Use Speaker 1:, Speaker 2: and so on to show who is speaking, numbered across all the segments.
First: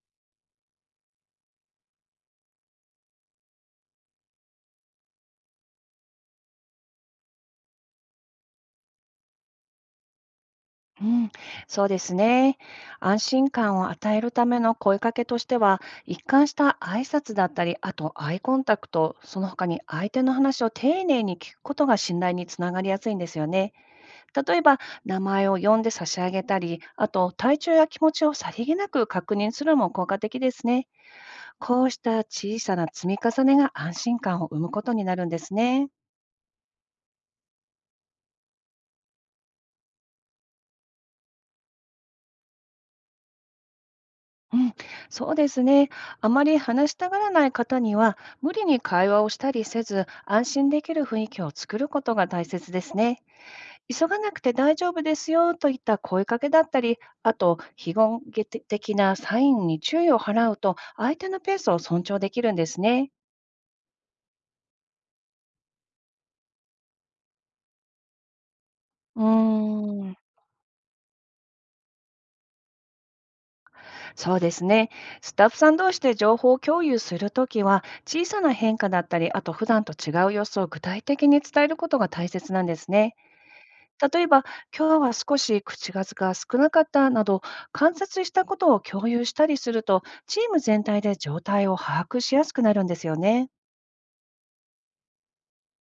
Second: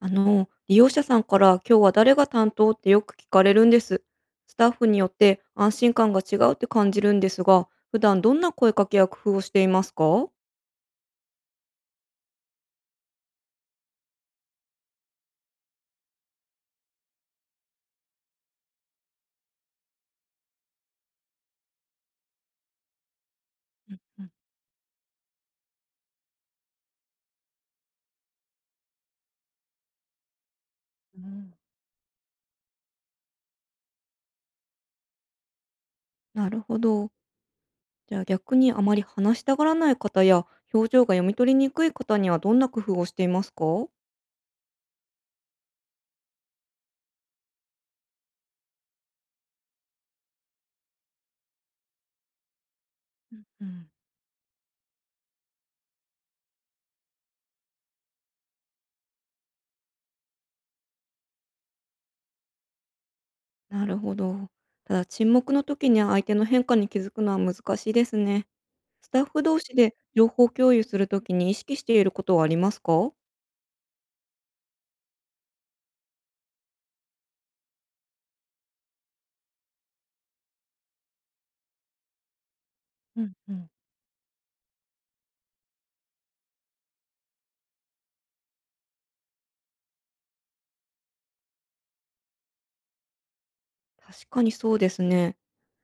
Speaker 1: 利用者さんから今日は誰が担当ってよく聞かれるんです。スタッフによって安心感が違うって感じるんですが、普段どんな声かけや工夫をしていますか？
Speaker 2: うん、そうですね。安心感を与えるための声かけとしては、一貫した挨拶だったり、あとアイコンタクト、その他に相手の話を丁寧に聞くことが信頼につながりやすいんですよね。
Speaker 1: うん
Speaker 2: 例えば、名前を呼んで差し上げたり、あと体調や気持ちをさりげなく確認するのも効果的ですね。
Speaker 1: うん。
Speaker 2: こうした小さな積み重ねが安心感を生むことになるんですね。
Speaker 1: なるほど。じゃあ逆にあまり話したがらない方や表情が読み取りにくい方にはどんな工夫をしていますか？
Speaker 2: うん、そうですね。あまり話したがらない方には、無理に会話をしたりせず、安心できる雰囲気を作ることが大切ですね。
Speaker 1: うんうん。
Speaker 2: 急がなくて大丈夫ですよといった声かけだったり、あと、非言的なサインに注意を払うと、相手のペースを尊重できるんですね。
Speaker 1: なるほど。ただ沈黙の時に相手の変化に気づくのは難しいですね。スタ
Speaker 2: う
Speaker 1: ッフ同士で
Speaker 2: ーん、
Speaker 1: 情報共有するときに意識していることはありますか？
Speaker 2: そうですね。スタッフさん同士で情報を共有するときは、小さな変化だったり、あと普段と違う様子を具体的に伝えることが大切なんですね。
Speaker 1: うんうん。
Speaker 2: 例えば、今日は少し口数が少なかったなど、観察したことを共有したりすると、チーム全体で状態を把握しやすくなるんですよね。
Speaker 1: 確かにそうですね。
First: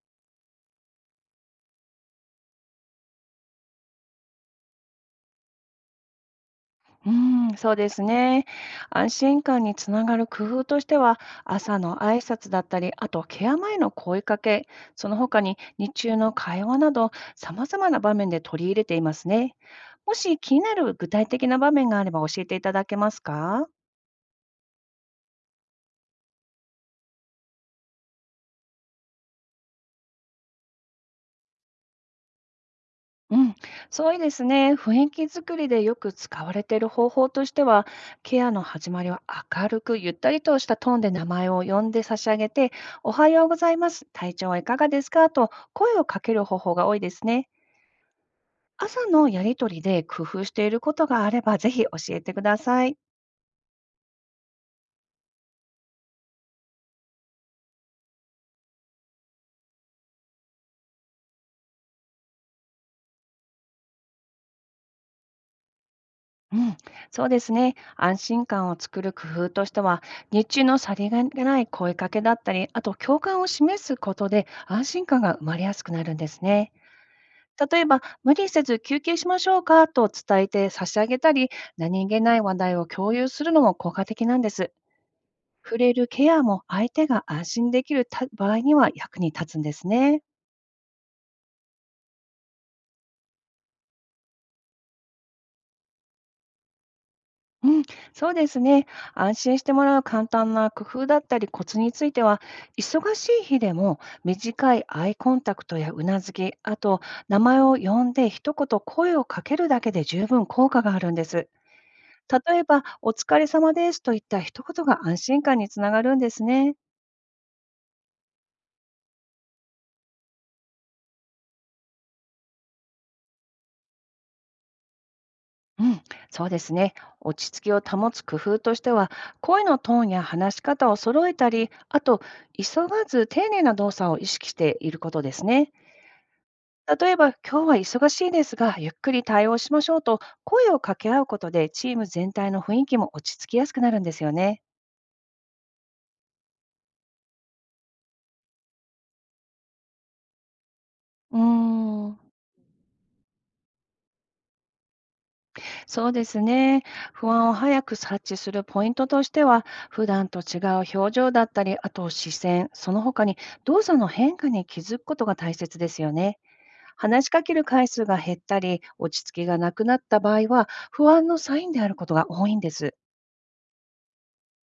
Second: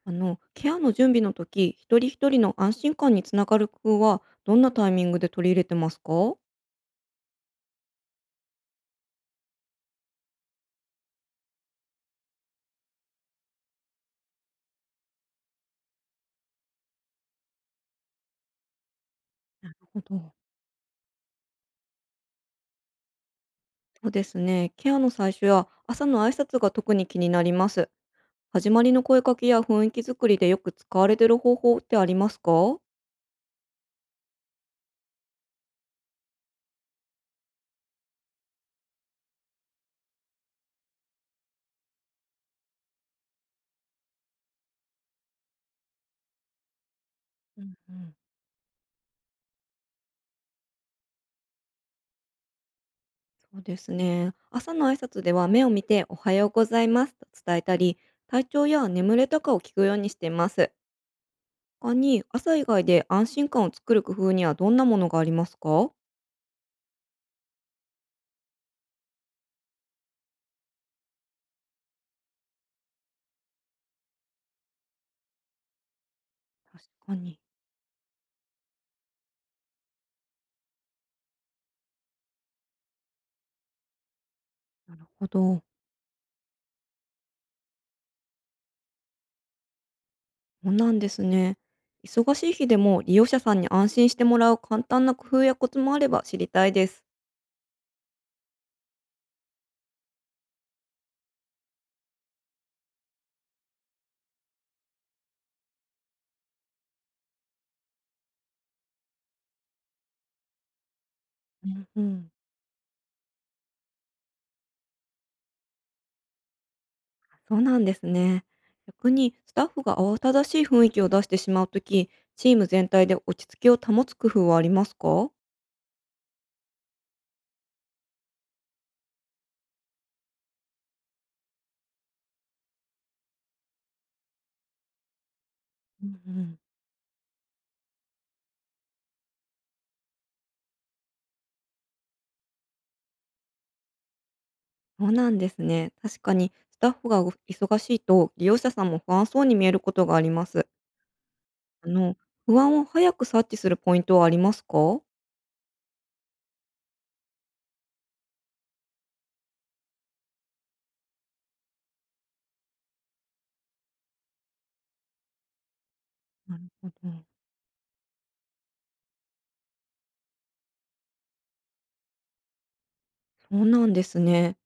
Speaker 1: ケアの準備の時、一人一人の安心感につながる工夫は、どんなタイミングで取り入れてますか？
Speaker 2: うん、そうですね。安心感につながる工夫としては、朝の挨拶だったり、あとケア前の声かけ、その他に日中の会話など、様々な場面で取り入れていますね。
Speaker 1: なるほ
Speaker 2: も
Speaker 1: ど。
Speaker 2: し気になる具体的な場面があれば教えていただけますか？
Speaker 1: うですね。ケアの最初や朝の挨拶が特に気になります。始まりの声かけや雰囲気作りでよく使われている方法ってありますか？
Speaker 2: うん、そういですね。雰囲気作りでよく使われている方法としては、ケアの始まりは明るくゆったりとしたトーンで名前を呼んで差し上げて、おはようございます。体調はいかがですかと声をかける方法が多いですね。
Speaker 1: うんう
Speaker 2: 朝のやりとりで工夫していることがあれば、ぜひ教えてください。
Speaker 1: ん、うですね。朝の挨拶では目を見ておはようございますと伝えたり、体調や眠れたかを聞くようにしています。他に朝以外で安心感を作る工夫にはどんなものがありますか？
Speaker 2: うん、そうですね。安心感を作る工夫としては、日中のさりげない声かけだったり、あと共感を示すことで安心感が生まれやすくなるんですね。
Speaker 1: 確かに。
Speaker 2: 例えば、無理せず休憩しましょうかと伝えて差し上げたり、何気ない話題を共有するのも効果的なんです。
Speaker 1: なるほど。
Speaker 2: 触れるケアも相手が安心できるた場合には役に立つんですね。
Speaker 1: そうなんですね。忙しい日でも利用者さんに安心してもらう簡単な工夫やコツもあれば知りたいです。
Speaker 2: うん、そうですね。安心してもらう簡単な工夫だったりコツについては、忙しい日でも短いアイコンタクトやうなずき、あと名前を呼んで一言声をかけるだけで十分効果があるんです。
Speaker 1: うんうん。
Speaker 2: 例えば、お疲れ様ですといった一言が安心感につながるんですね。
Speaker 1: そうなんですね。逆にスタッフが慌ただしい雰囲気を出してしまうとき、チーム全体で落ち着きを保つ工夫はありますか？う
Speaker 2: うん、そうですね。落ち着きを保つ工夫としては、声のトーンや話し方を揃えたり、あと、急がず丁寧な動作を意識していることですね。
Speaker 1: んうん。
Speaker 2: 例えば、今日は忙しいですが、ゆっくり対応しましょうと、声を掛け合うことで、チーム全体の雰囲気も落ち着きやすくなるんですよね。
Speaker 1: そうなんですね。確かにスタッフが忙しいと利用者さんも不安そうに見えることがあります。
Speaker 2: うー
Speaker 1: あの、
Speaker 2: ん、
Speaker 1: 不安を早く察知するポイントはありますか？
Speaker 2: そうですね。不安を早く察知するポイントとしては、普段と違う表情だったり、あと視線、その他に動作の変化に気づくことが大切ですよね。
Speaker 1: なるほど、
Speaker 2: 話しかける回数が減ったり、落ち着きがなくなった場合は、不安のサインであることが多いんです。
Speaker 1: そうなんですね。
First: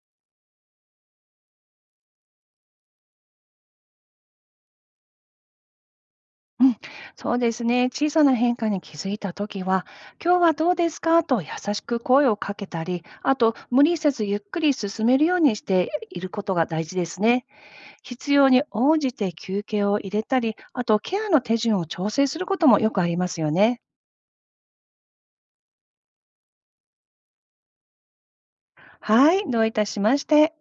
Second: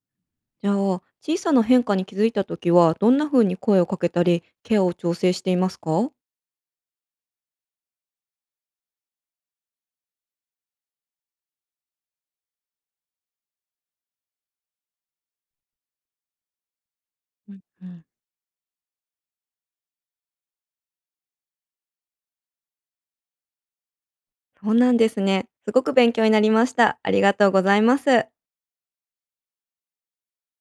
Speaker 1: じゃあ、小さな変化に気づいたときは、どんな風に声をかけたり、ケアを調整していますか？
Speaker 2: うん、そうですね。小さな変化に気づいたときは、今日はどうですかと優しく声をかけたり、あと無理せずゆっくり進めるようにしていることが大事ですね。
Speaker 1: うんうん、
Speaker 2: 必要に応じて休憩を入れたり、あとケアの手順を調整することもよくありますよね。
Speaker 1: そうなんですね。すごく勉強になりました。ありがとうございます。
Speaker 2: はい、どういたしまして。